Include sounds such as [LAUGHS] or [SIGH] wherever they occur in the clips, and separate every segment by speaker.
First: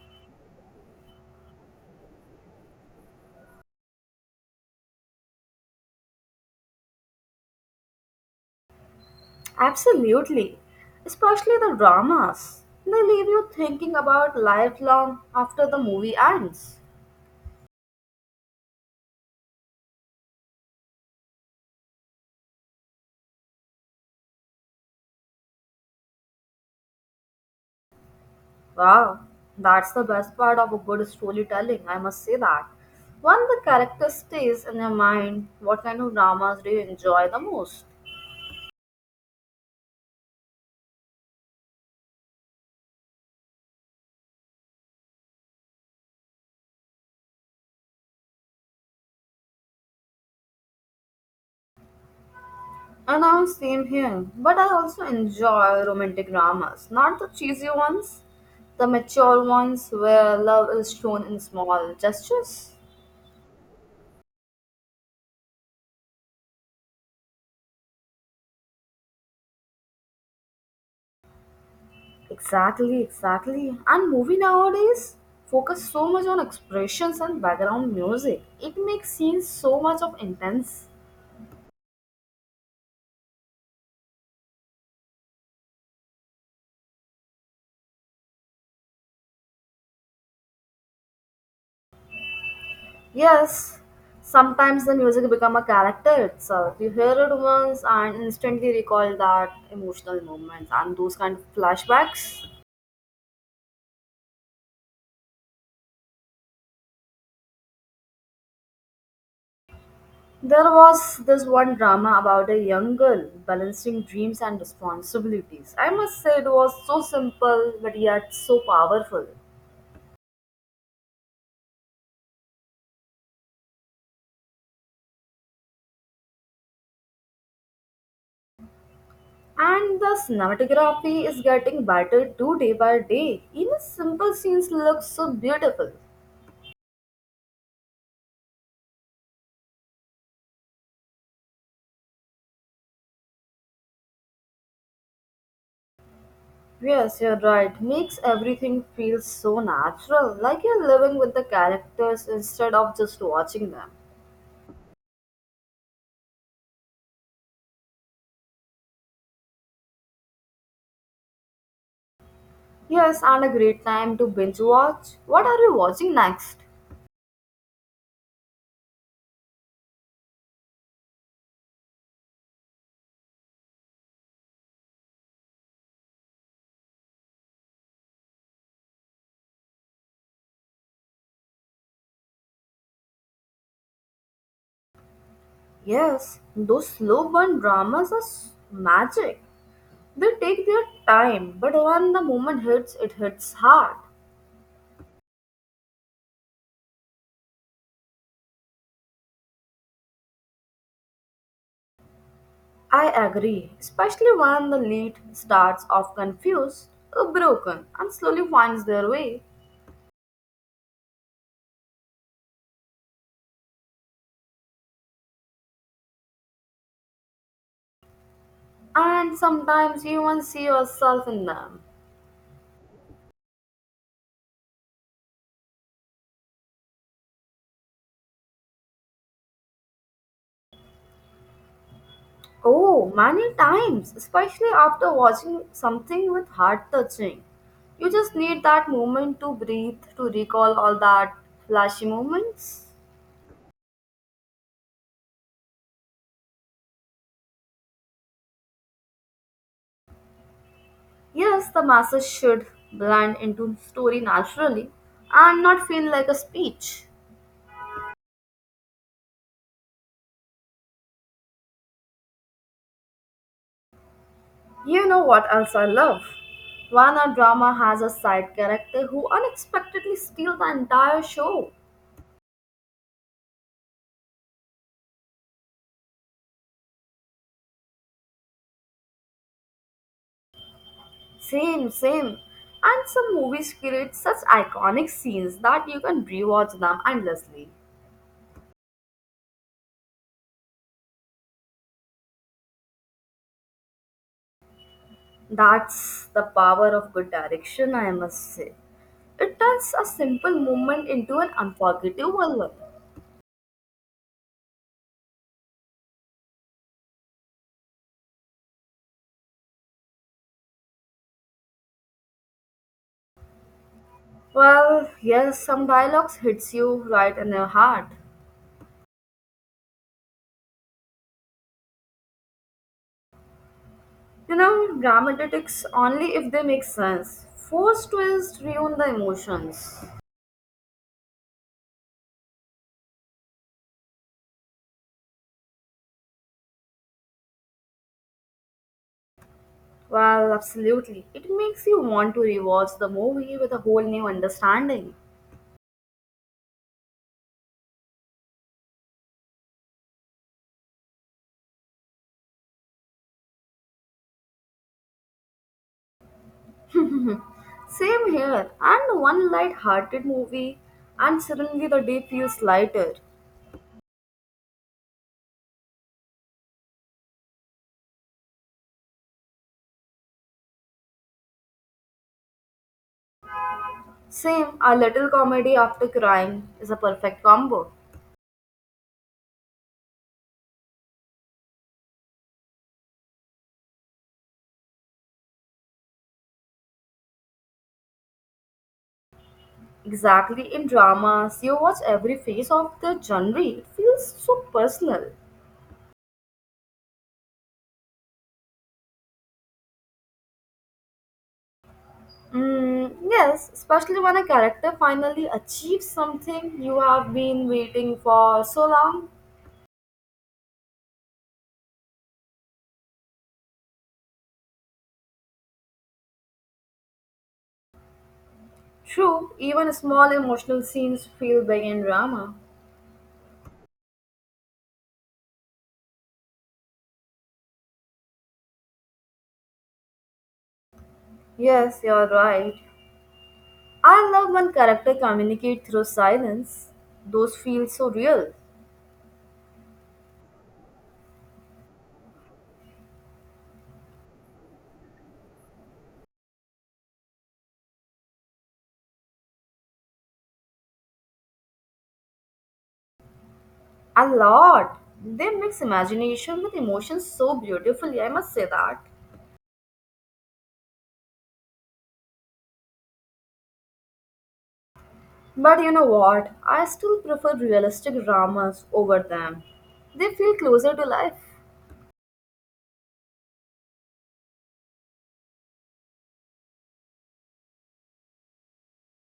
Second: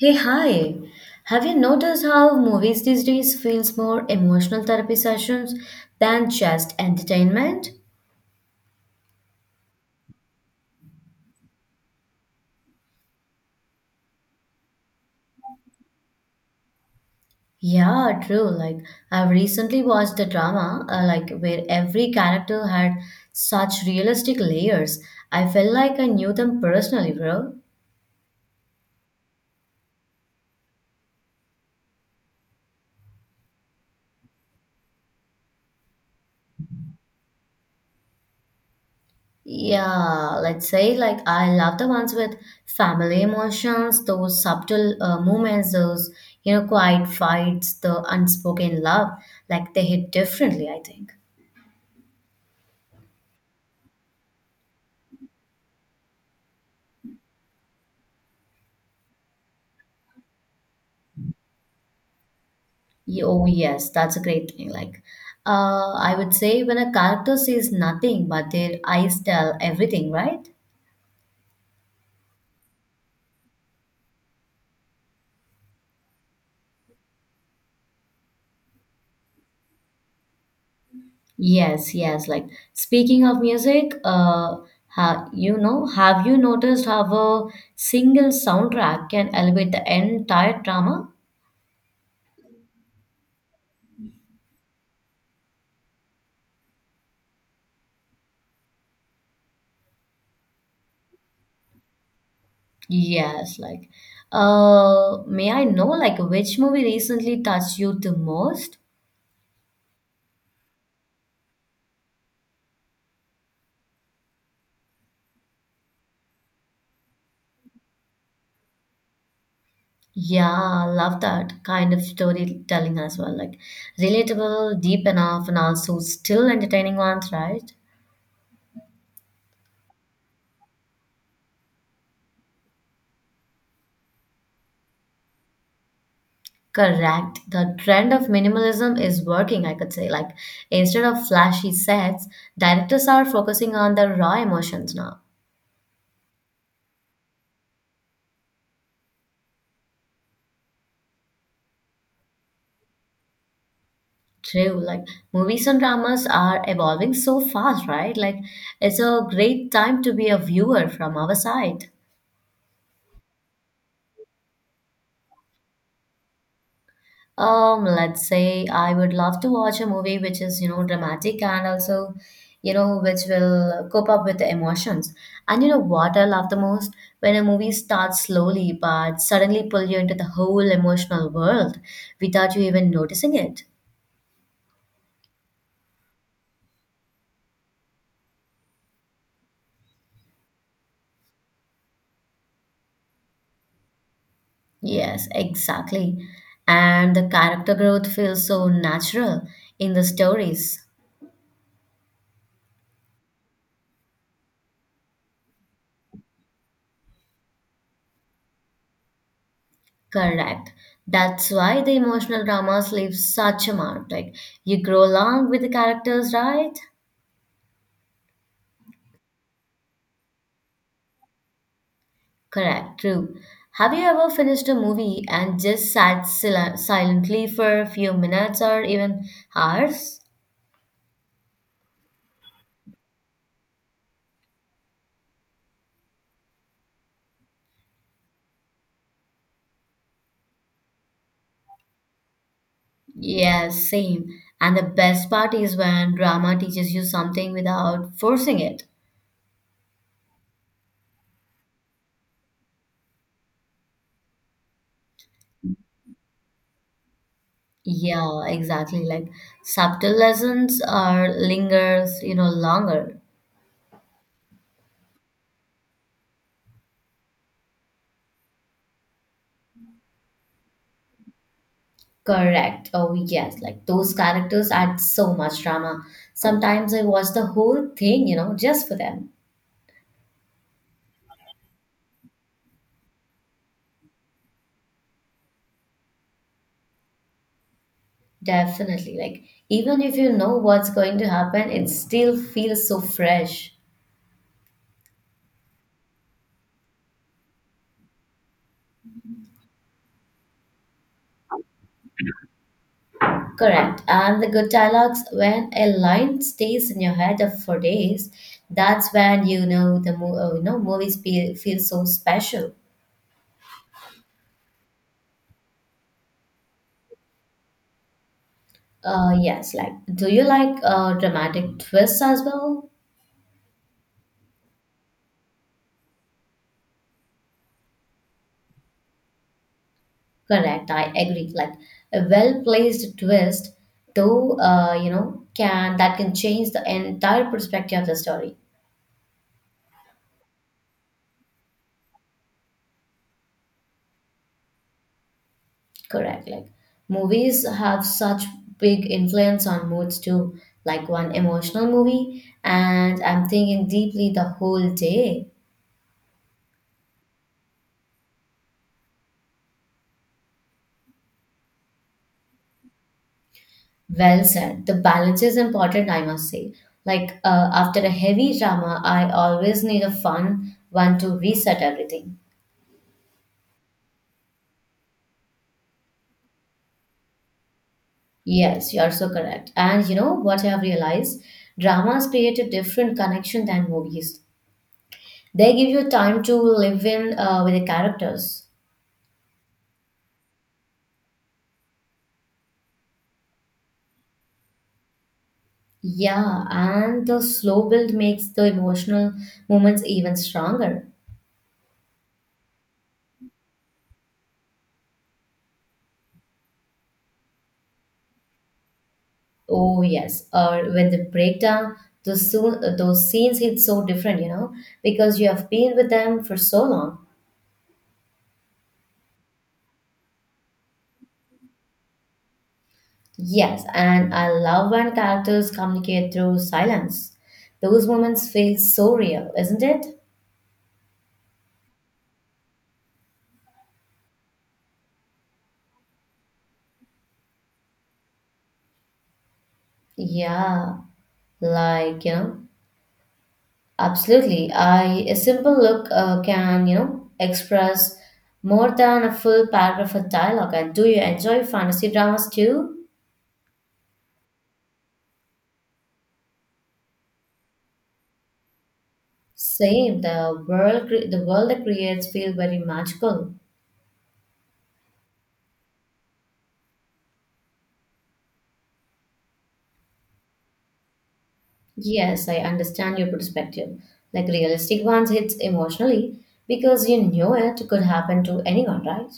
Speaker 1: Hey, hi. Have you noticed how movies these days feels more emotional therapy sessions than just entertainment?
Speaker 2: Absolutely. Especially the dramas. They leave you thinking about life long after the movie ends.
Speaker 1: Yeah, true. Like I've recently watched a drama like where every character had such realistic layers. I felt like I knew them personally, bro.
Speaker 2: Wow, that's the best part of a good storytelling, I must say that. When the character stays in your mind, what kind of dramas do you enjoy the most?
Speaker 1: Yeah, let's say like I love the ones with family emotions, those subtle moments, those quiet fights, the unspoken love. Like they hit differently, I think.
Speaker 2: And I'm same here, but I also enjoy romantic dramas, not the cheesy ones, the mature ones where love is shown in small gestures.
Speaker 1: Oh yes, that's a great thing. Like, I would say when a character says nothing but their eyes tell everything, right?
Speaker 2: Exactly, exactly. And movie nowadays focus so much on expressions and background music. It makes scenes so much of intense.
Speaker 1: Yes, yes. Like speaking of music, ha you know, have you noticed how a single soundtrack can elevate the entire drama?
Speaker 2: Yes, sometimes the music become a character itself. You hear it once and instantly recall that emotional moments and those kind of flashbacks.
Speaker 1: Yes, like, may I know like which movie recently touched you the most?
Speaker 2: There was this one drama about a young girl balancing dreams and responsibilities. I must say it was so simple but yet so powerful.
Speaker 1: Yeah, love that kind of storytelling as well. Like relatable, deep enough, and also still entertaining ones, right?
Speaker 2: And the cinematography is getting better too day by day. Even simple scenes look so beautiful.
Speaker 1: Correct. The trend of minimalism is working, I could say. Like instead of flashy sets, directors are focusing on the raw emotions now.
Speaker 2: Yes, you're right. Makes everything feel so natural, like you're living with the characters instead of just watching them.
Speaker 1: True. Like movies and dramas are evolving so fast, right? Like it's a great time to be a viewer from our side.
Speaker 2: Yes, and a great time to binge watch. What are you watching next?
Speaker 1: Let's say I would love to watch a movie which is, you know, dramatic and also, you know, which will cope up with the emotions. And you know what I love the most? When a movie starts slowly but suddenly pull you into the whole emotional world without you even noticing it.
Speaker 2: Yes, those slow burn dramas are magic. They take their time, but when the moment hits, it hits hard.
Speaker 1: Yes, exactly. And the character growth feels so natural in the stories.
Speaker 2: I agree, especially when the lead starts off confused, broken, and slowly finds their way.
Speaker 1: Correct. That's why the emotional dramas leave such a mark. Like you grow along with the characters, right?
Speaker 2: And sometimes you even see yourself in them.
Speaker 1: Correct. True. Have you ever finished a movie and just sat silently for a few minutes or even hours?
Speaker 2: Oh, many times, especially after watching something with heart touching. You just need that moment to breathe, to recall all that flashy moments.
Speaker 1: Yes, same. And the best part is when drama teaches you something without forcing it.
Speaker 2: Yes, the masses should blend into story naturally and not feel like a speech.
Speaker 1: Yeah, exactly. Like subtle lessons are lingers, you know, longer.
Speaker 2: You know what else I love? When a drama has a side character who unexpectedly steals the entire show.
Speaker 1: Correct. Oh, yes. Like those characters add so much drama. Sometimes I watch the whole thing, you know, just for them.
Speaker 2: Same, same. And some movies create such iconic scenes that you can rewatch them endlessly.
Speaker 1: Definitely. Like even if you know what's going to happen, it still feels so fresh.
Speaker 2: That's the power of good direction, I must say. It turns a simple moment into an unforgettable one.
Speaker 1: Correct. And the good dialogues, when a line stays in your head for days, that's when you know the you know movies feel so special.
Speaker 2: Well, yes, some dialogues hits you right in your heart.
Speaker 1: Yes, like, do you like dramatic twists as well?
Speaker 2: You know, dramatics only if they make sense. Forced twists ruin the emotions.
Speaker 1: Correct, I agree. Like a well-placed twist, though, you know, can that can change the entire perspective of the story.
Speaker 2: Well, absolutely. It makes you want to rewatch the movie with a whole new understanding.
Speaker 1: Correct. Like movies have such big influence on moods too. Like one emotional movie, and I'm thinking deeply the whole day.
Speaker 2: [LAUGHS] Same here. And one light-hearted movie, and suddenly the day feels lighter.
Speaker 1: Well said. The balance is important, I must say. Like after a heavy drama, I always need a fun one to reset everything.
Speaker 2: Same, a little comedy after crime is a perfect combo.
Speaker 1: Yes, you're so correct. And you know what I have realized? Dramas create a different connection than movies. They give you time to live in with the characters.
Speaker 2: Exactly in dramas, you watch every phase of the genre. It feels so personal.
Speaker 1: Yeah, and the slow build makes the emotional moments even stronger.
Speaker 2: Mm, yes, especially when a character finally achieves something you have been waiting for so long.
Speaker 1: Oh yes, or when they break down, those soon those scenes hit so different, you know, because you have been with them for so long.
Speaker 2: True, even small emotional scenes feel big in drama.
Speaker 1: Yes, and I love when characters communicate through silence. Those moments feel so real, isn't it?
Speaker 2: Yes, you're right. I love when characters communicate through silence. Those feel so real.
Speaker 1: Yeah, like, you know, absolutely. I a simple look can, you know, express more than a full paragraph of dialogue. And do you enjoy fantasy dramas too?
Speaker 2: A lot. They mix imagination with emotion so beautifully, I must say that.
Speaker 1: Same, the the world that creates feel very magical.
Speaker 2: But you know what? I still prefer realistic dramas over them. They feel closer to life.
Speaker 1: Yes, I understand your perspective. Like realistic ones hits emotionally because you know it could happen to anyone, right?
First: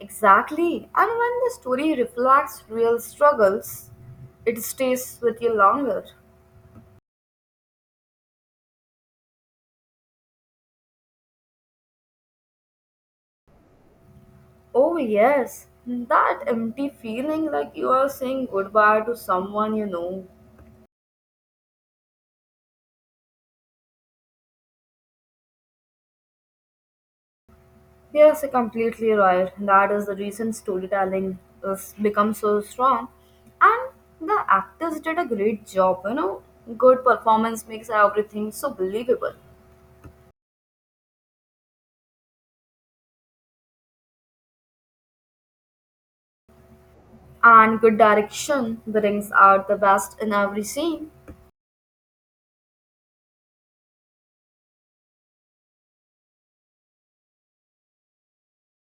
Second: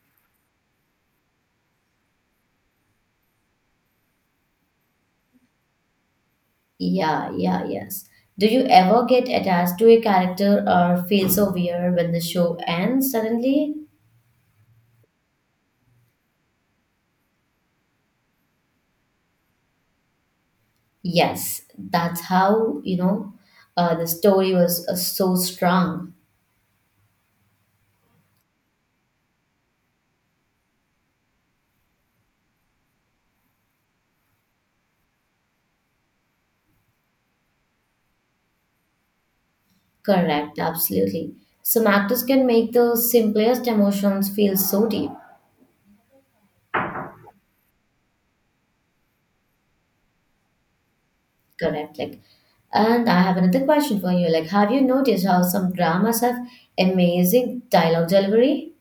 Speaker 2: Exactly. And when the story reflects real struggles, it stays with you longer.
Speaker 1: Yeah, yeah, yes. Do you ever get attached to a character or feel so weird when the show ends suddenly?
Speaker 2: Oh, yes. That empty feeling like you are saying goodbye to someone you know.
Speaker 1: Yes, that's how, you know, the story was so strong.
Speaker 2: Yes, you're completely right. That is the reason storytelling has become so strong. And the actors did a great job, you know. Good performance makes everything so believable.
Speaker 1: Correct, absolutely. Some actors can make the simplest emotions feel so deep.
Speaker 2: And good direction brings out the best in every scene.
Speaker 1: Correct. Like, and I have another question for you. Like, have you noticed how some dramas have amazing dialogue delivery?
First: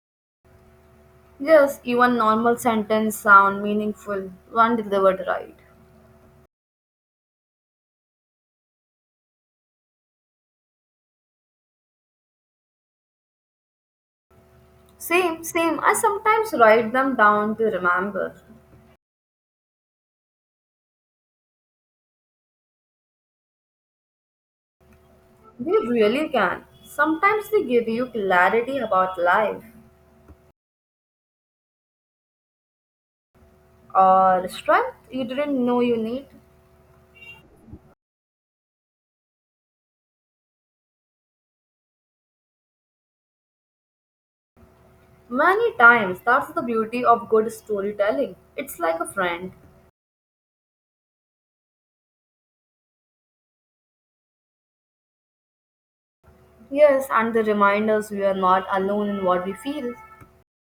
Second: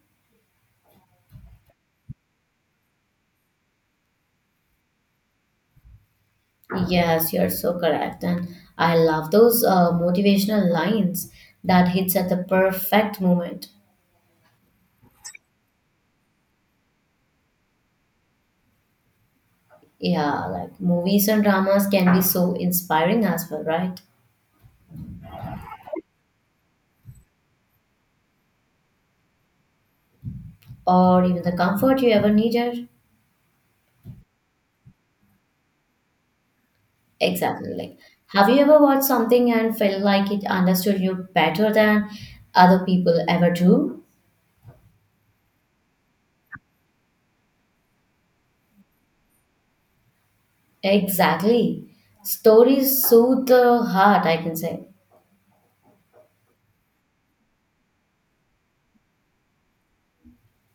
Speaker 2: Yes, even normal sentence sound meaningful when delivered right.
Speaker 1: Yes, you're so correct, and I love those motivational lines that hits at the perfect moment.
Speaker 2: Same, same. I sometimes write them down to remember.
Speaker 1: Yeah, like movies and dramas can be so inspiring as well, right?
Speaker 2: They really can. Sometimes they give you clarity about life
Speaker 1: Or even the comfort you ever needed.
Speaker 2: or strength you didn't know you need.
Speaker 1: Exactly. Like, have you ever watched something and felt like it understood you better than other people ever do?
Speaker 2: Many times, that's the beauty of good storytelling. It's like a friend.
Speaker 1: Exactly. Stories soothe the heart, I can say.
Speaker 2: Yes, and the reminders we are not alone in what we feel.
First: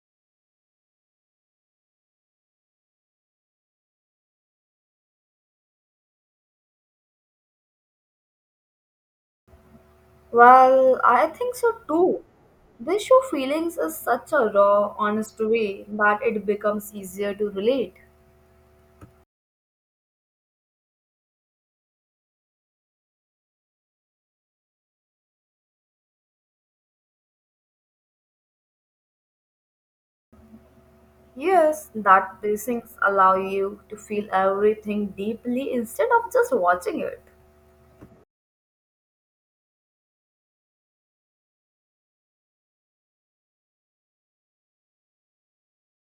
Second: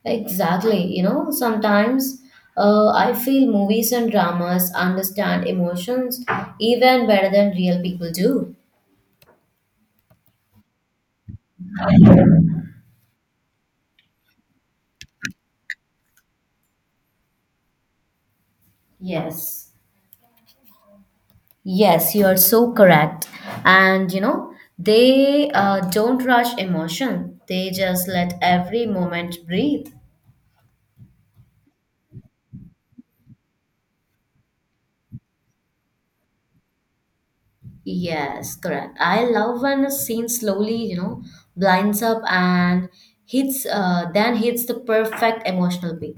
Speaker 1: Exactly. You know, sometimes I feel movies and dramas understand emotions even better than real people do.
Speaker 2: Well, I think so too. They show feelings in such a raw, honest way that it becomes easier to relate.
Speaker 1: Yes. Yes, you are so correct. And you know, they don't rush emotion, they just let every moment breathe.
Speaker 2: Yes, that pacings allow you to feel everything deeply instead of just watching it.
Speaker 1: Yes, correct. I love when a scene slowly, you know, blinds up and then hits the perfect emotional beat.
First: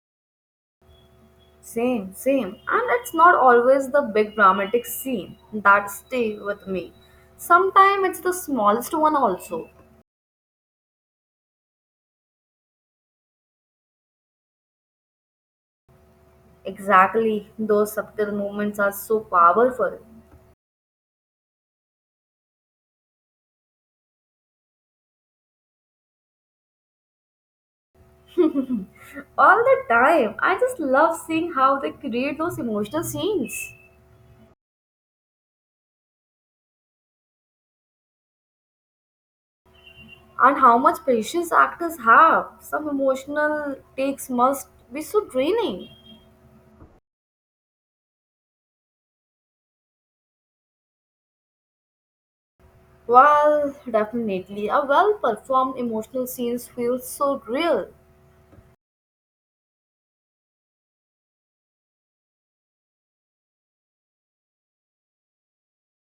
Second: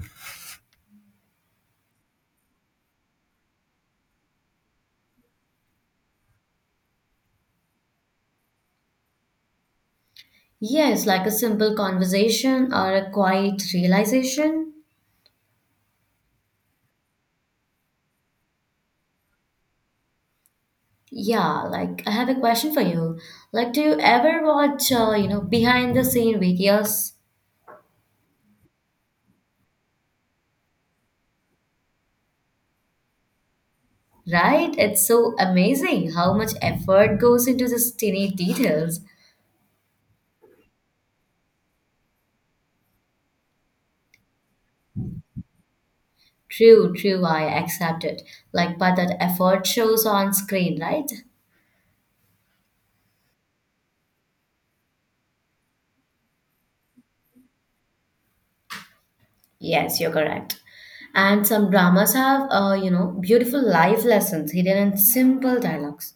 Speaker 2: Same, same. And it's not always the big dramatic scene that stay with me. Sometimes it's the smallest one also.
Speaker 1: Yes, like a simple conversation or a quiet realization.
Speaker 2: Exactly, those subtle moments are so powerful.
Speaker 1: Yeah, like I have a question for you. Like, do you ever watch, you know, behind the scene videos?
Speaker 2: All the time. I just love seeing how they create those emotional scenes
Speaker 1: Right? It's so amazing how much effort goes into these tiny details.
Speaker 2: and how much patience actors have. Some emotional takes must be so draining.
Speaker 1: True, true, I accept it. Like, but that effort shows on screen, right?
Speaker 2: Well, definitely, a well performed emotional scenes feels so real.
Speaker 1: Yes, you're correct. And some dramas have, you know, beautiful life lessons hidden in simple dialogues.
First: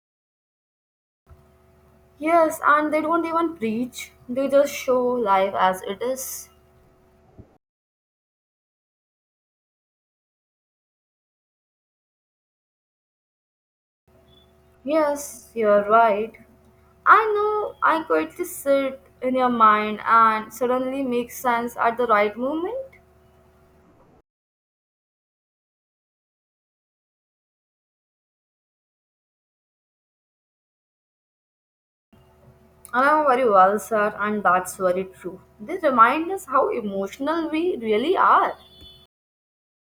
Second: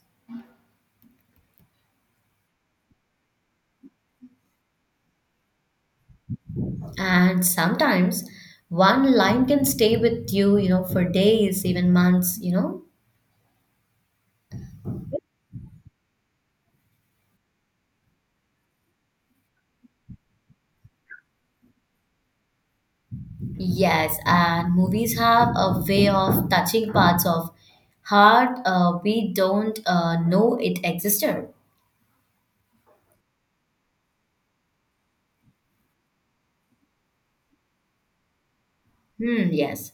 Speaker 2: Yes, and they don't even preach, they just show life as it is.
Speaker 1: And sometimes one line can stay with you, you know, for days, even months, you know.
Speaker 2: Yes, you're right. I know I quietly sit in your mind and suddenly make sense at the right moment.
Speaker 1: Yes, and movies have a way of touching parts of heart we don't know it existed.
Speaker 2: Ah, very well, sir, and that's very true. They remind us how emotional we really are.
Speaker 1: Hmm, yes.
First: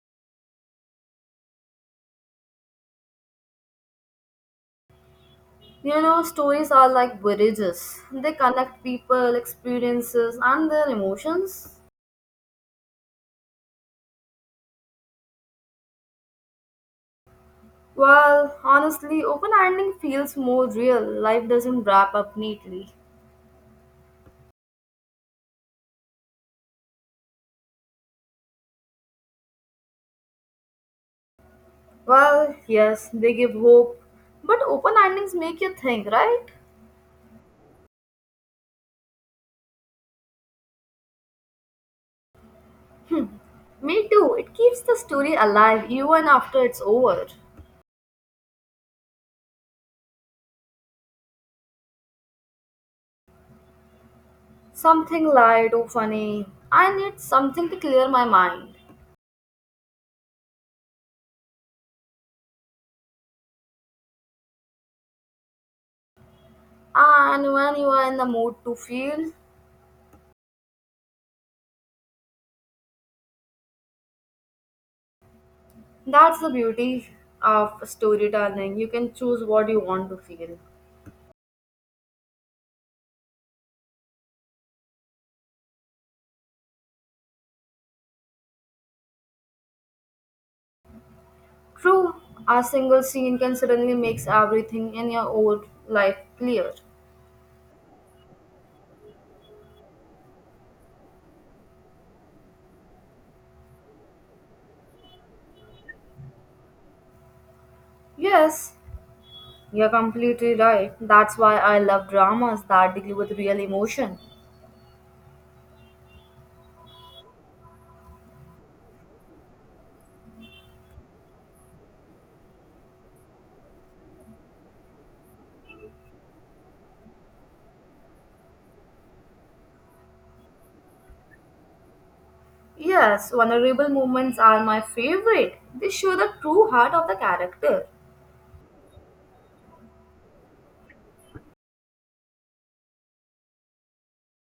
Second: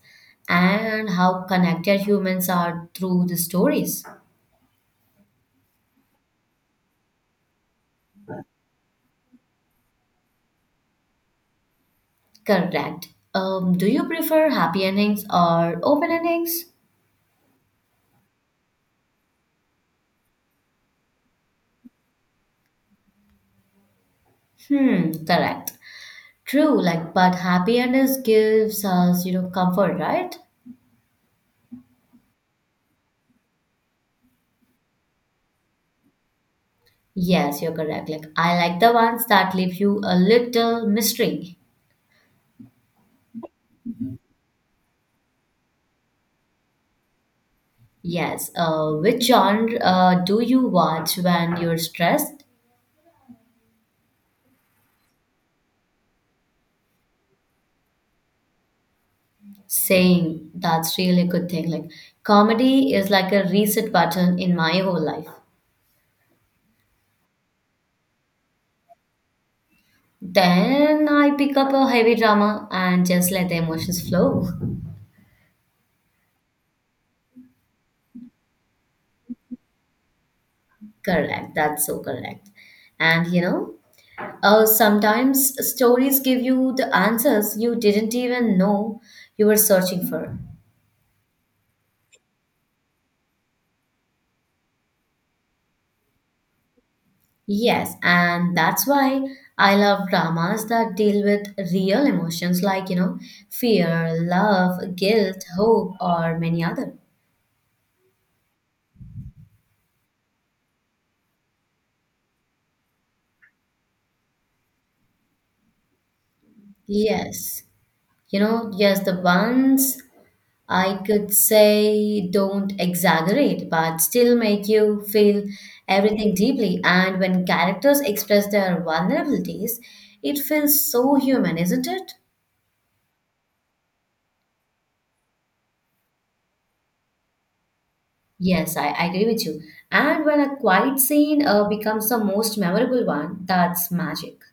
Speaker 1: And how connected humans are through the stories.
Speaker 2: You know, stories are like bridges. They connect people, experiences, and their emotions.
Speaker 1: Correct. Do you prefer happy endings or open endings?
Speaker 2: Well, honestly, open ending feels more real. Life doesn't wrap up neatly.
Speaker 1: Hmm, correct. True, like, but happy endings gives us, you know, comfort, right?
Speaker 2: Well, yes, they give hope. But open endings make you think, right?
Speaker 1: Yes, you're correct. Like, I like the ones that leave you a little mystery.
Speaker 2: Me too. It keeps the story alive even after it's over.
Speaker 1: Yes. Which genre do you watch when you're stressed?
Speaker 2: Something light or funny. I need something to clear my mind.
Speaker 1: Saying that's really a good thing. Like, comedy is like a reset button in my whole life.
Speaker 2: And when you are in the mood to feel,
Speaker 1: Then I pick up a heavy drama and just let the emotions flow.
Speaker 2: that's the beauty of storytelling. You can choose what you want to feel.
Speaker 1: Correct, that's so correct. And you know, sometimes stories give you the answers you didn't even know you were searching for.
Speaker 2: True, a single scene can suddenly make everything in your old life clear.
Speaker 1: Yes, and that's why I love dramas that deal with real emotions like, you know, fear, love, guilt, hope, or many other.
Speaker 2: Yes, you're completely right. That's why I love dramas that deal with real emotion.
Speaker 1: Yes. You know, yes, the ones I could say don't exaggerate, but still make you feel everything deeply. And when characters express their vulnerabilities, it feels so human, isn't it?
Speaker 2: Yes, vulnerable moments are my favorite. They show the true heart of the character.
Speaker 1: Yes, I agree with you. And when a quiet scene becomes the most memorable one, that's magic.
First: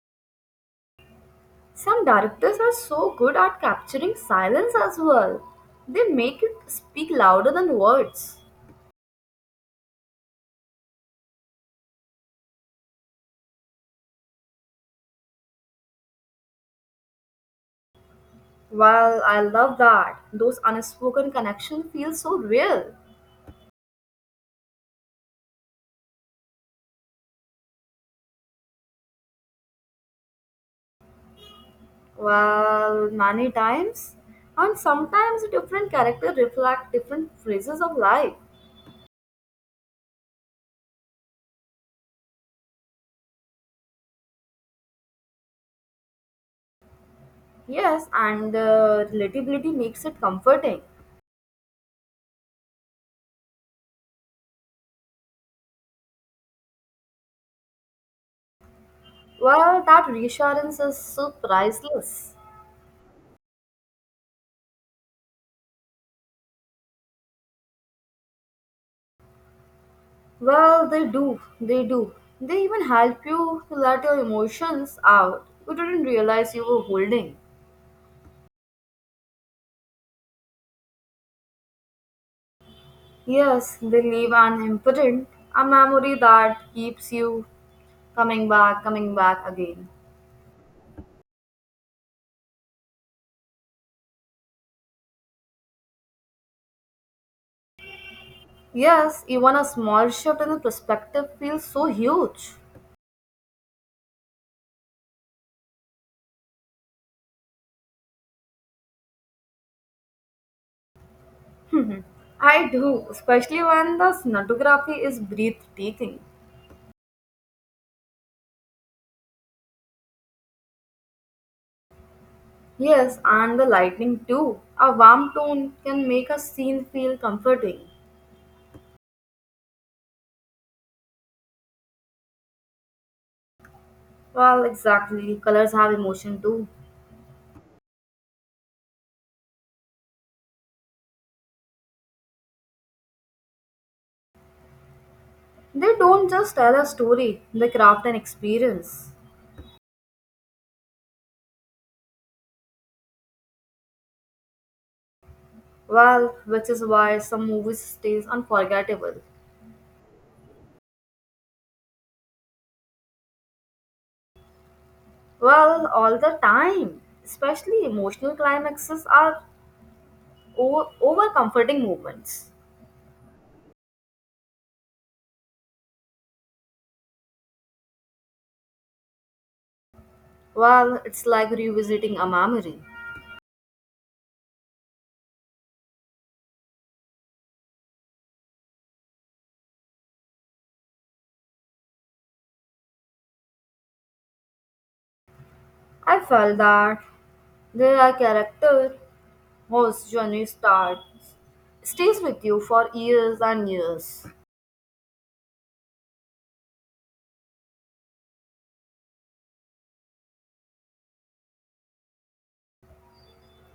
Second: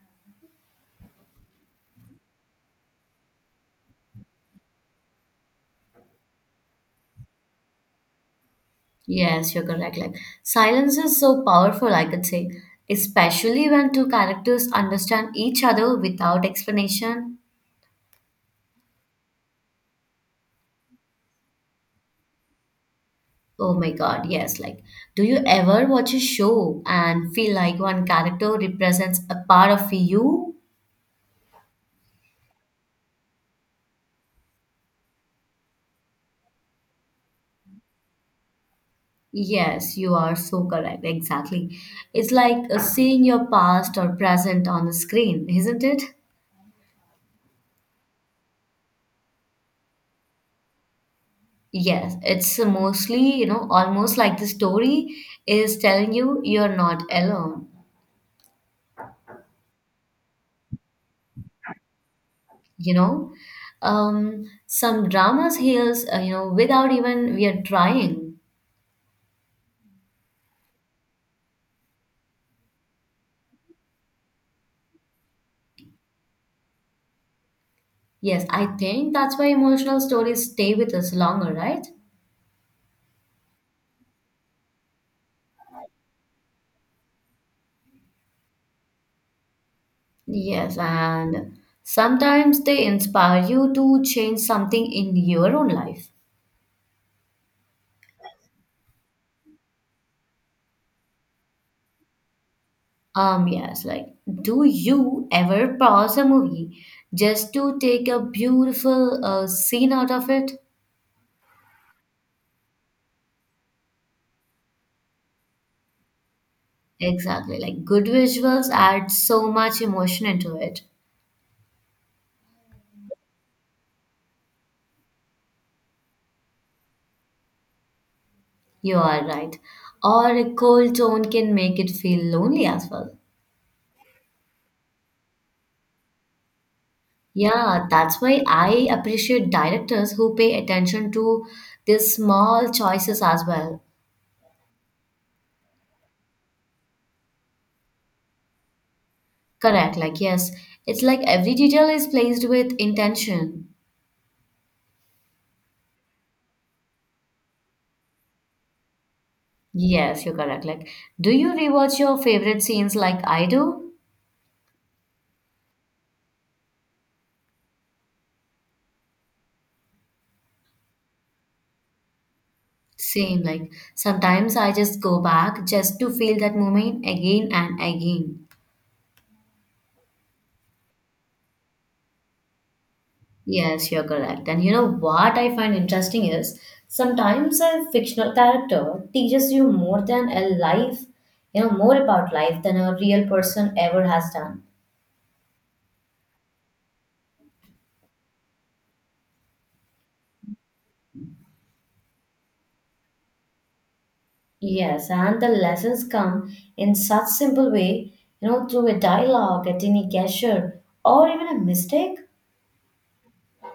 Speaker 2: Some directors are so good at capturing silence as well. They make it speak louder than words.
Speaker 1: Yes, you're correct. Like silence is so powerful, I could say, especially when two characters understand each other without explanation.
Speaker 2: Well, I love that. Those unspoken connections feel so real.
Speaker 1: Oh my God, yes. Like, do you ever watch a show and feel like one character represents a part of you?
Speaker 2: Well, many times. And sometimes different characters reflect different phases of life.
Speaker 1: Yes, you are so correct. Exactly. It's like seeing your past or present on the screen, isn't it?
Speaker 2: Yes, and the relatability makes it comforting.
Speaker 1: Yes, it's mostly, you know, almost like the story is telling you you're not alone,
Speaker 2: Well, that reassurance is so priceless.
Speaker 1: you know? Some dramas heals, you know, without even we are trying.
Speaker 2: Well, they do. They do. They even help you to let your emotions out. You didn't realize you were holding.
Speaker 1: Yes, I think that's why emotional stories stay with us longer, right?
Speaker 2: Yes, they leave an imprint, a memory that keeps you coming back again.
Speaker 1: Yes, and sometimes they inspire you to change something in your own life.
Speaker 2: Yes, even a small shift in the perspective feels so huge.
Speaker 1: Yes, like, do you ever pause a movie just to take a beautiful scene out of it?
Speaker 2: [LAUGHS] I do, especially when the sonography is breathtaking.
Speaker 1: Exactly, like good visuals add so much emotion into it.
Speaker 2: Yes, and the lightning too. A warm tone can make a scene feel comforting.
Speaker 1: You are right. Or a cold tone can make it feel lonely as well.
Speaker 2: Well, exactly. Colors have emotion too.
Speaker 1: Yeah, that's why I appreciate directors who pay attention to these small choices as well.
Speaker 2: They don't just tell a story, they craft an experience.
Speaker 1: Correct, like, yes, it's like every detail is placed with intention.
Speaker 2: Well, which is why some movies stays unforgettable.
Speaker 1: Yes, you're correct. Like, do you rewatch your favorite scenes like I do?
Speaker 2: Well, all the time. Especially emotional climaxes are over, over comforting moments.
Speaker 1: Same, like, sometimes I just go back just to feel that moment again and again.
Speaker 2: Well, it's like revisiting a memory.
Speaker 1: Yes, you're correct. And you know what I find interesting is sometimes a fictional character teaches you more than a life, you know, more about life than a real person ever has done.
Speaker 2: I felt that there are characters whose journey starts stays with you for years and years.
Speaker 1: Yes, and the lessons come in such simple way, you know, through a dialogue, a tiny gesture, or even a mistake.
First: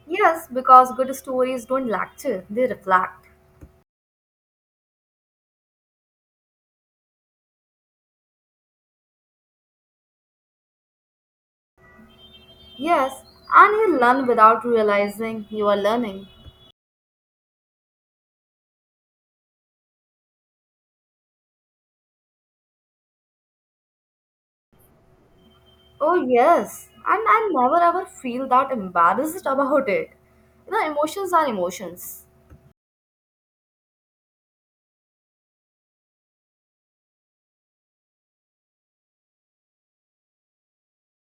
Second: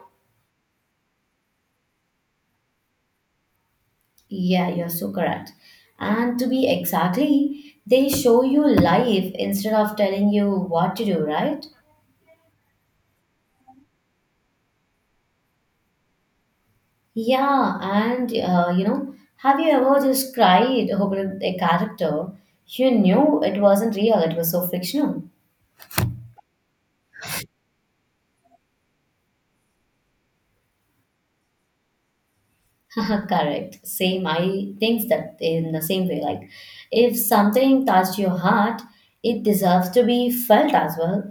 Speaker 2: Yes, because good stories don't lecture, they reflect.
Speaker 1: Yeah, you're so correct. And to be exactly, they show you life instead of telling you what to do, right?
Speaker 2: Yes, and you learn without realizing you are learning.
Speaker 1: Yeah, and you know, have you ever just cried over a character? You knew it wasn't real, it was so fictional.
Speaker 2: Oh, yes, and I never ever feel that embarrassed about it. You know, emotions are emotions,
Speaker 1: [LAUGHS] Correct. Same, I think that in the same way. Like, if something touched your heart, it deserves to be felt as well.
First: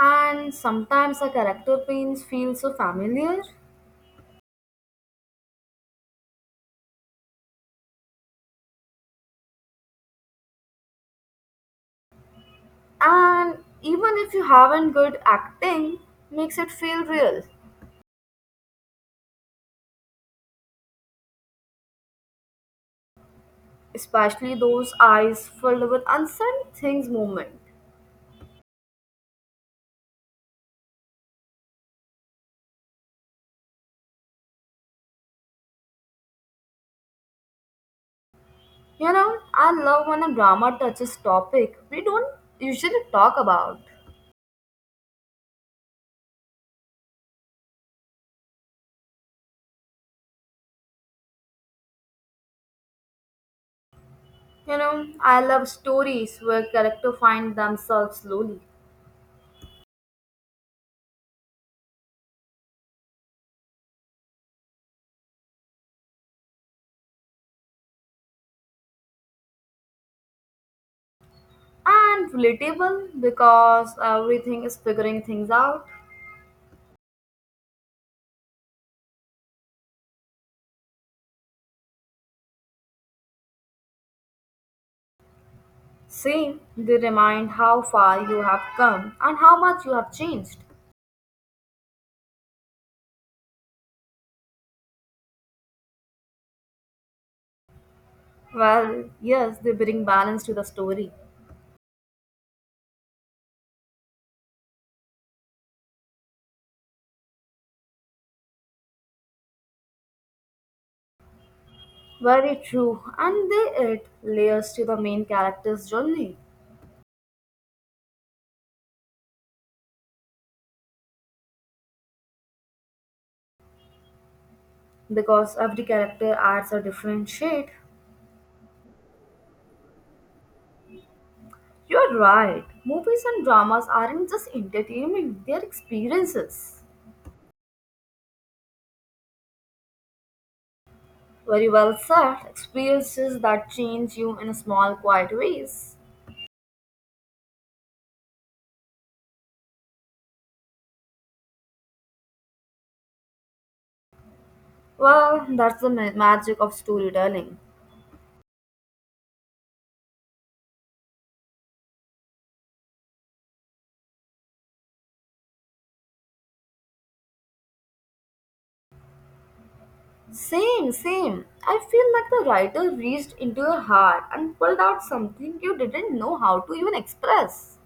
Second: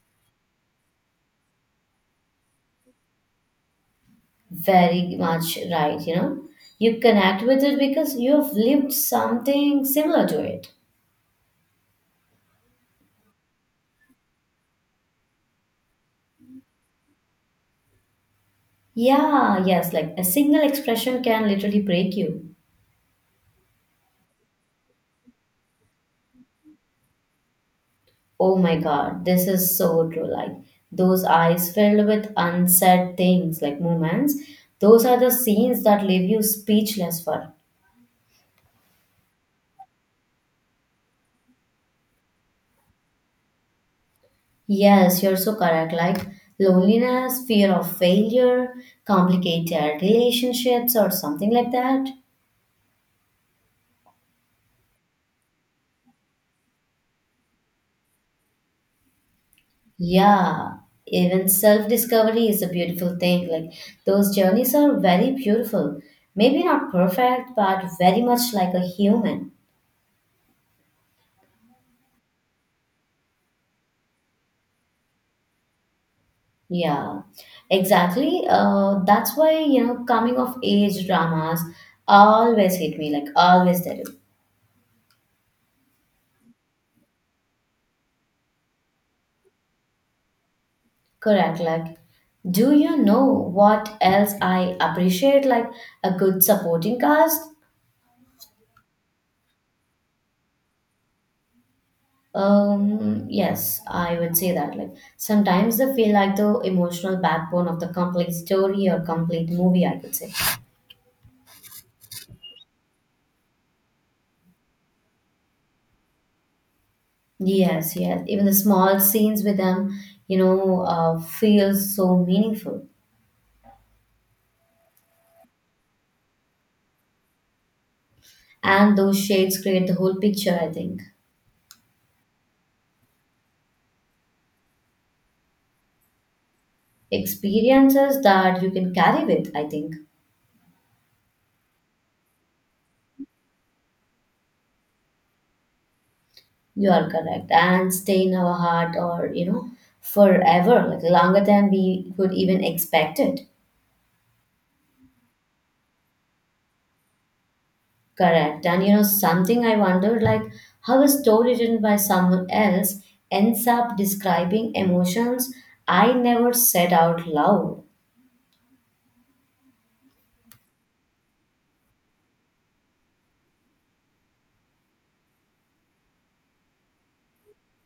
Speaker 2: and sometimes a character pains feel so familiar,
Speaker 1: Very much right, you know. You connect with it because you've lived something similar to it.
Speaker 2: and even if you haven't good acting, makes it feel real,
Speaker 1: Yeah, yes, like a single expression can literally break you.
Speaker 2: especially those eyes filled with uncertain things moment.
Speaker 1: Oh my God, this is so true. Like those eyes filled with unsaid things, like moments, those are the scenes that leave you speechless for.
Speaker 2: You know, I love when a drama touches topic we don't usually talk about.
Speaker 1: Yes, you're so correct. Like loneliness, fear of failure, complicated relationships, or something like that.
Speaker 2: You know, I love stories where characters find themselves slowly
Speaker 1: Yeah, even self discovery is a beautiful thing. Like those journeys are very beautiful. Maybe not perfect, but very much like a human.
Speaker 2: and relatable because everything is figuring things out.
Speaker 1: Yeah, exactly. That's why, coming of age dramas always hit me, like always they do.
Speaker 2: Same, they remind how far you have come and how much you have changed.
Speaker 1: Correct. Like, do you know what else I appreciate? Like a good supporting cast?
Speaker 2: Well, yes, they bring balance to the story.
Speaker 1: Yes, I would say that. Like sometimes they feel like the emotional backbone of the complete story or complete movie, I could say.
Speaker 2: Very true, and they add layers to the main character's journey
Speaker 1: Yes, yes. Even the small scenes with them, feel so meaningful.
Speaker 2: because every character adds a different shade.
Speaker 1: And those shades create the whole picture, I think.
Speaker 2: You're right. Movies and dramas aren't just entertainment, they're experiences.
Speaker 1: Experiences that you can carry with, I think.
Speaker 2: Very well said. Experiences that change you in small, quiet ways.
Speaker 1: You are correct. And stay in our heart or, forever, like longer than we could even expect it.
Speaker 2: Well, that's the magic of storytelling.
Speaker 1: Correct. And you know, something I wondered like how a story written by someone else ends up describing emotions I never said out loud.
Speaker 2: Same, same. I feel like the writer reached into your heart and pulled out something you didn't know how to even express.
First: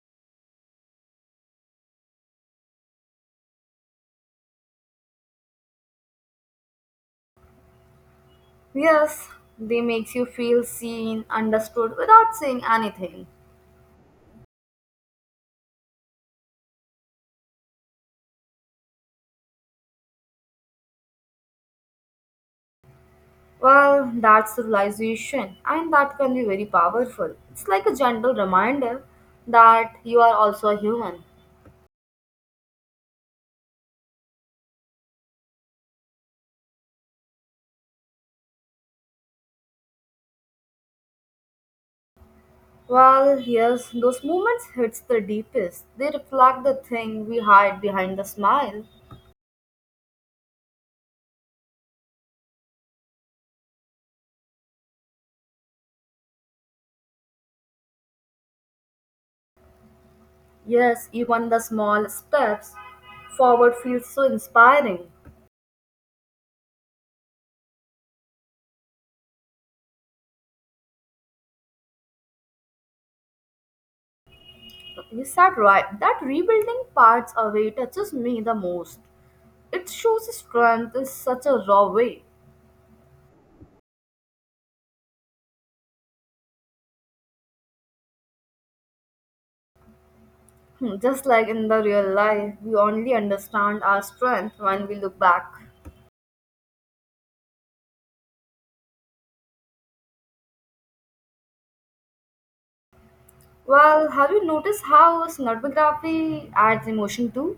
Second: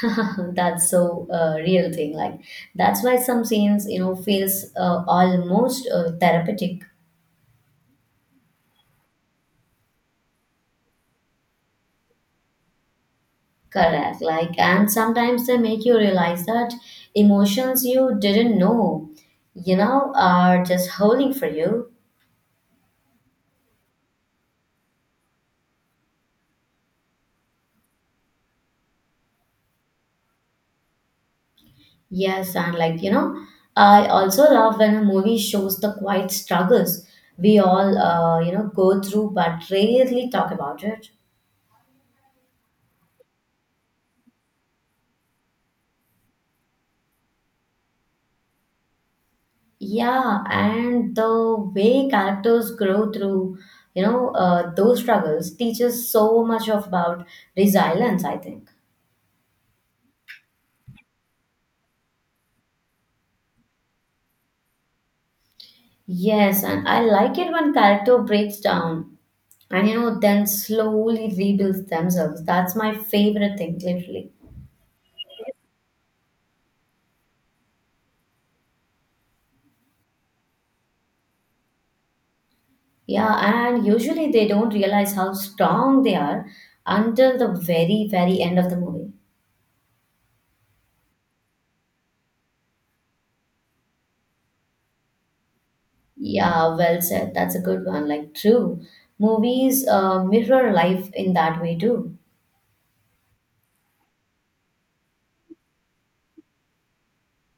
Speaker 1: [LAUGHS] That's so real thing. Like that's why some scenes, feels almost therapeutic.
Speaker 2: Yes, they makes you feel seen, understood without saying anything.
Speaker 1: Correct. Like, and sometimes they make you realize that emotions you didn't know, are just holding for you.
Speaker 2: Well, that's the realization, and that can be very powerful. It's like a gentle reminder that you are also a human.
Speaker 1: Yes, and like, you know, I also love when a movie shows the quiet struggles we all, go through but rarely talk about it.
Speaker 2: Well, yes, those moments hits the deepest. They reflect the thing we hide behind the smile.
Speaker 1: Yeah, and the way characters grow through, those struggles teaches so much of about resilience, I think.
Speaker 2: Yes, even the small steps forward feels so inspiring.
Speaker 1: Yes, and I like it when character breaks down and you know then slowly rebuilds themselves. That's my favorite thing, literally.
Speaker 2: You said right, that rebuilding parts away touches me the most. It shows strength in such a raw way.
Speaker 1: Yeah, and usually they don't realize how strong they are until the very, very end of the movie.
Speaker 2: Hmm, just like in the real life, we only understand our strength when we look back.
Speaker 1: Yeah, well said. That's a good one. Like, true. Movies mirror life in that way too.
Speaker 2: Well, have you noticed how cinematography adds emotion too?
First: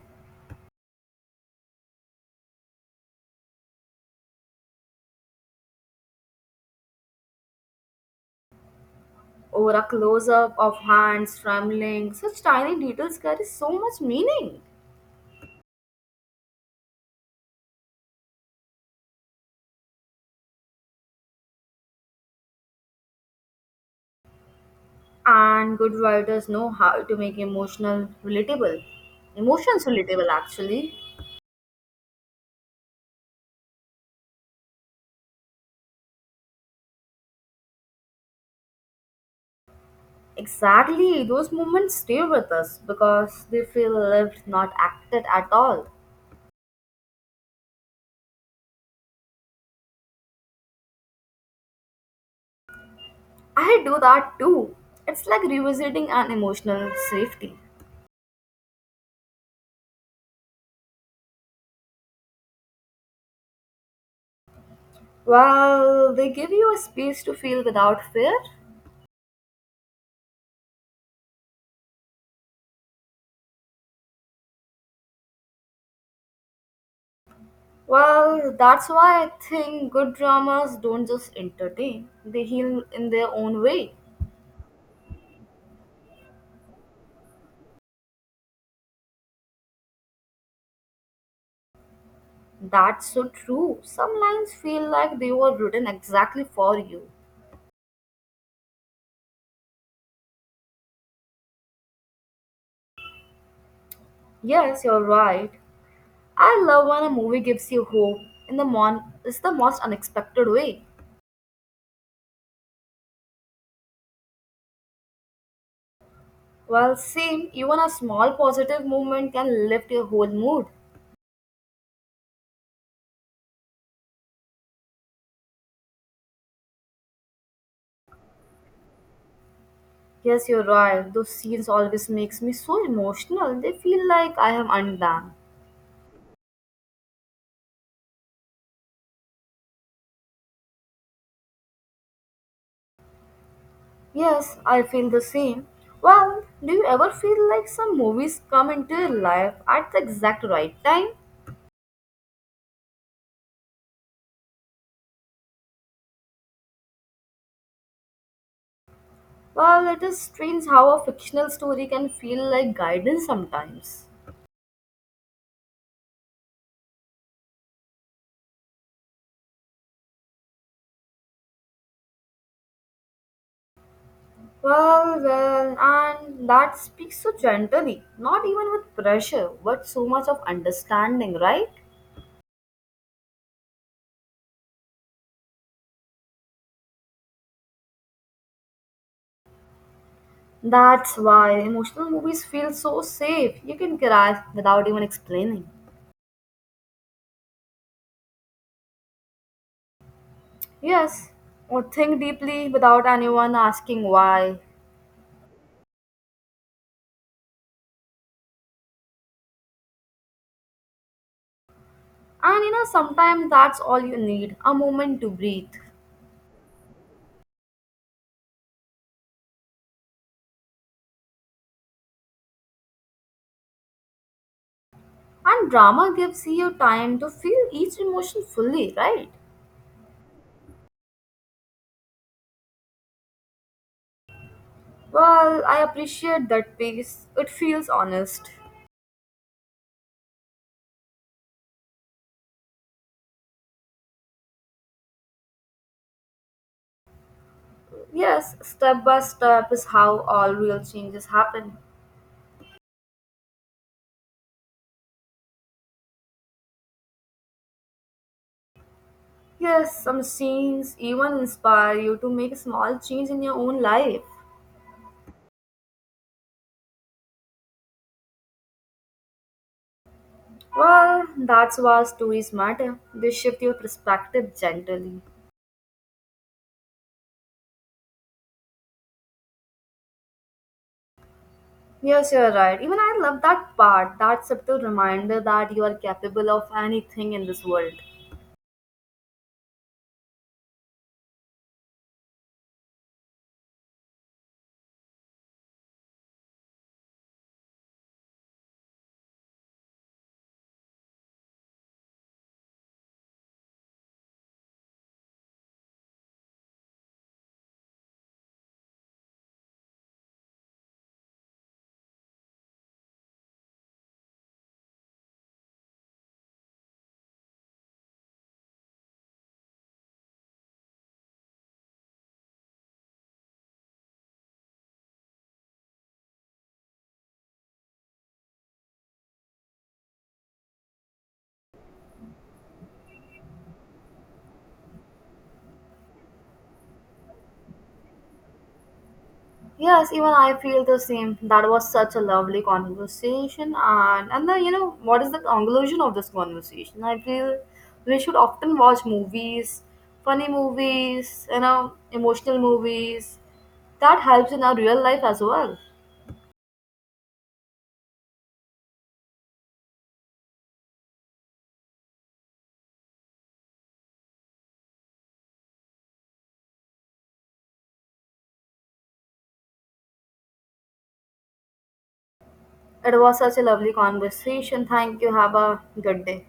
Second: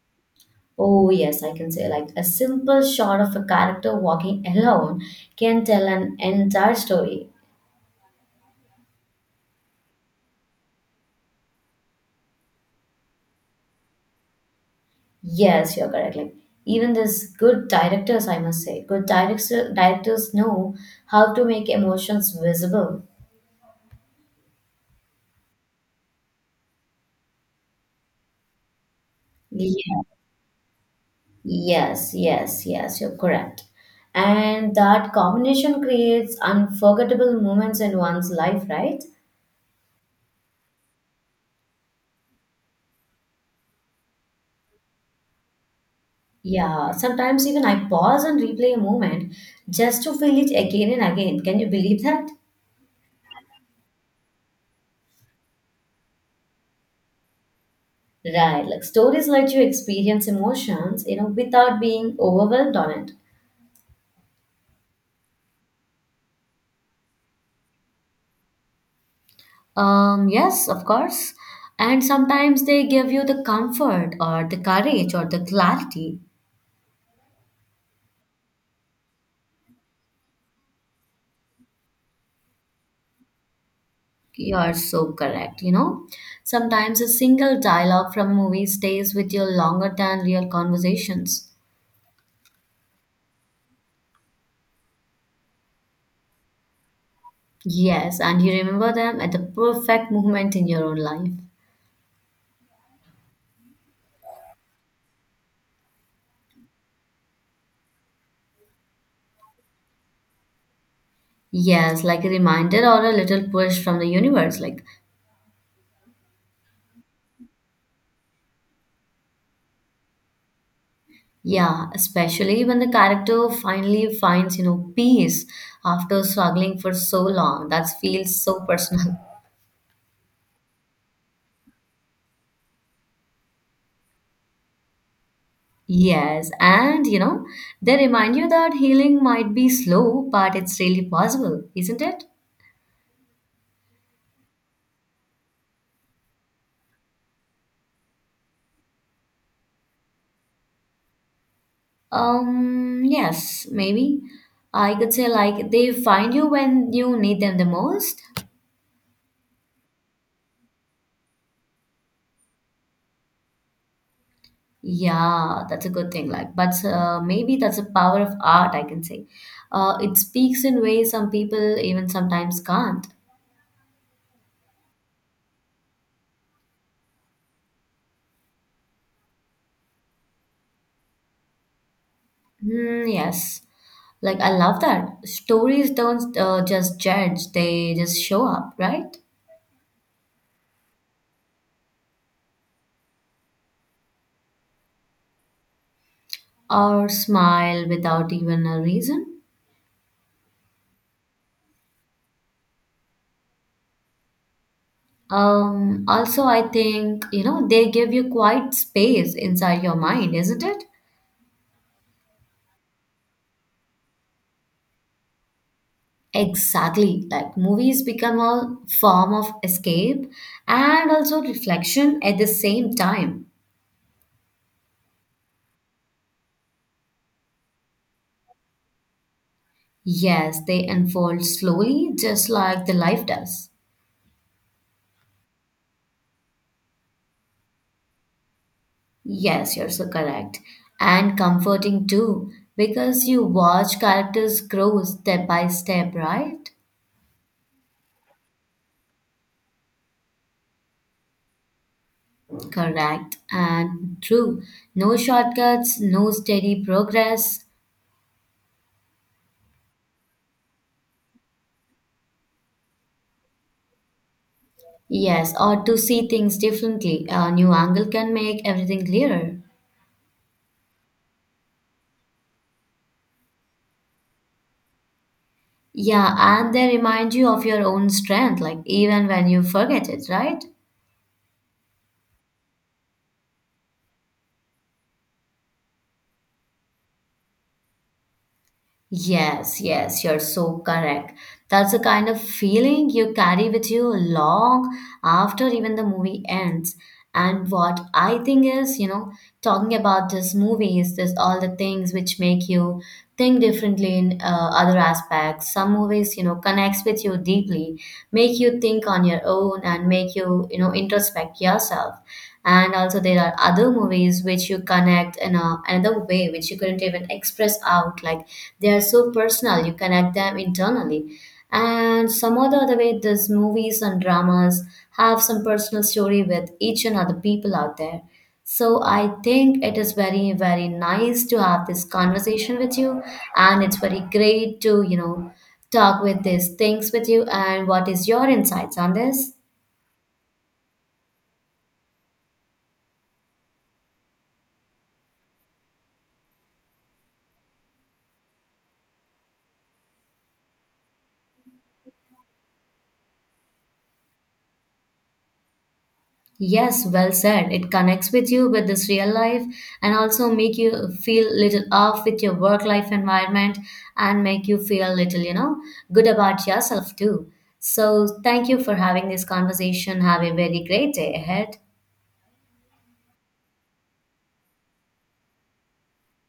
Speaker 1: Oh, yes, I can say like a simple shot of a character walking alone can tell an entire story.
Speaker 2: Over a close up of hands trembling, such tiny details carry so much meaning.
Speaker 1: Yes, you're correct. Like even this good directors, I must say, directors know how to make emotions visible.
Speaker 2: And good writers know how to make emotional relatable. Emotions
Speaker 1: Yeah.
Speaker 2: relatable, actually.
Speaker 1: Yes, yes, yes, you're correct. And that combination creates unforgettable moments in one's life, right?
Speaker 2: Exactly, those moments stay with us because they feel lived, not acted at all.
Speaker 1: Yeah, sometimes even I pause and replay a moment just to feel it again and again. Can you believe that?
Speaker 2: I do that too. It's like revisiting an emotional safety.
Speaker 1: Right, like stories let you experience emotions, without being overwhelmed on it.
Speaker 2: Well, they give you a space to feel without fear.
Speaker 1: Yes, of course. And sometimes they give you the comfort or the courage or the clarity.
Speaker 2: Well, that's why I think good dramas don't just entertain, they heal in their own way.
Speaker 1: You're so correct, you know. Sometimes a single dialogue from movie stays with you longer than real conversations.
Speaker 2: That's so true. Some lines feel like they were written exactly for you.
Speaker 1: Yes, and you remember them at the perfect moment in your own life.
Speaker 2: Yes, you're right. I love when a movie gives you hope in the mon it's the most unexpected way.
Speaker 1: Yes, like a reminder or a little push from the universe. Like,
Speaker 2: Well, same, even a small positive movement can lift your whole mood.
Speaker 1: yeah, especially when the character finally finds, peace after struggling for so long. That feels so personal. [LAUGHS]
Speaker 2: Yes, you're right. Those scenes always makes me so emotional. They feel like I have earned them.
Speaker 1: Yes, and you know, they remind you that healing might be slow, but it's really possible, isn't it?
Speaker 2: Yes, I feel the same. Well, do you ever feel like some movies come into your life at the exact right time?
Speaker 1: Yes, maybe. I could say like they find you when you need them the most.
Speaker 2: Well, it is strange how a fictional story can feel like guidance sometimes.
Speaker 1: Yeah, that's a good thing. Like, but maybe that's a power of art, I can say. It speaks in ways some people even sometimes can't.
Speaker 2: Well, well, and that speaks so gently, not even with pressure, but so much of understanding, right?
Speaker 1: Hmm, yes. Like, I love that. Stories don't just judge, they just show up, right?
Speaker 2: That's why emotional movies feel so safe. You can cry without even explaining.
Speaker 1: Or smile without even a reason.
Speaker 2: Yes, or think deeply without anyone asking why.
Speaker 1: Also, I think, you know, they give you quite space inside your mind, isn't it?
Speaker 2: And you know, sometimes that's all you need a moment to breathe.
Speaker 1: Exactly. Like movies become a form of escape and also reflection at the same time.
Speaker 2: And drama gives you time to feel each emotion fully, right?
Speaker 1: Yes, they unfold slowly, just like the life does.
Speaker 2: Well, I appreciate that piece. It feels honest.
Speaker 1: Yes, you're so correct. And comforting too, because you watch characters grow step by step, right?
Speaker 2: Yes, step by step is how all real changes happen.
Speaker 1: Correct and true. No shortcuts, no steady progress.
Speaker 2: Yes, some scenes even inspire you to make a small change in your own life.
Speaker 1: Yes, or to see things differently. A new angle can make everything clearer.
Speaker 2: Well, that's why stories matter. They shift your perspective gently.
Speaker 1: Yeah, and they remind you of your own strength, like even when you forget it, right?
Speaker 2: Yes, you're right. Even I love that part, that subtle reminder that you are capable of anything in this world.
Speaker 1: Yes, yes, you're so correct. That's the kind of feeling you carry with you long after even the movie ends. And what I think is, you know, talking about this movies, this all the things which make you think differently in other aspects. Some movies, you know, connects with you deeply, make you think on your own and make you, you know, introspect yourself. And also there are other movies which you connect in a, another way which you couldn't even express out like they are so personal, you connect them internally. And some other way, these movies and dramas have some personal story with each and other people out there. So I think it is very, very nice to have this conversation with you, and it's very great to, you know, talk with these things with you. And what is your insights on this?
Speaker 2: Yes, even I feel the same. That was such a lovely conversation, and the you know what is the conclusion of this conversation? I feel we should often watch movies, funny movies, you know, emotional movies. That helps in our real life as well.
Speaker 1: Yes, well said. It connects with you with this real life and also make you feel little off with your work life environment and make you feel little, you know, good about yourself too. So thank you for having this conversation. Have a very great day ahead.
Speaker 2: It was such a lovely conversation. Thank you. Have a good day.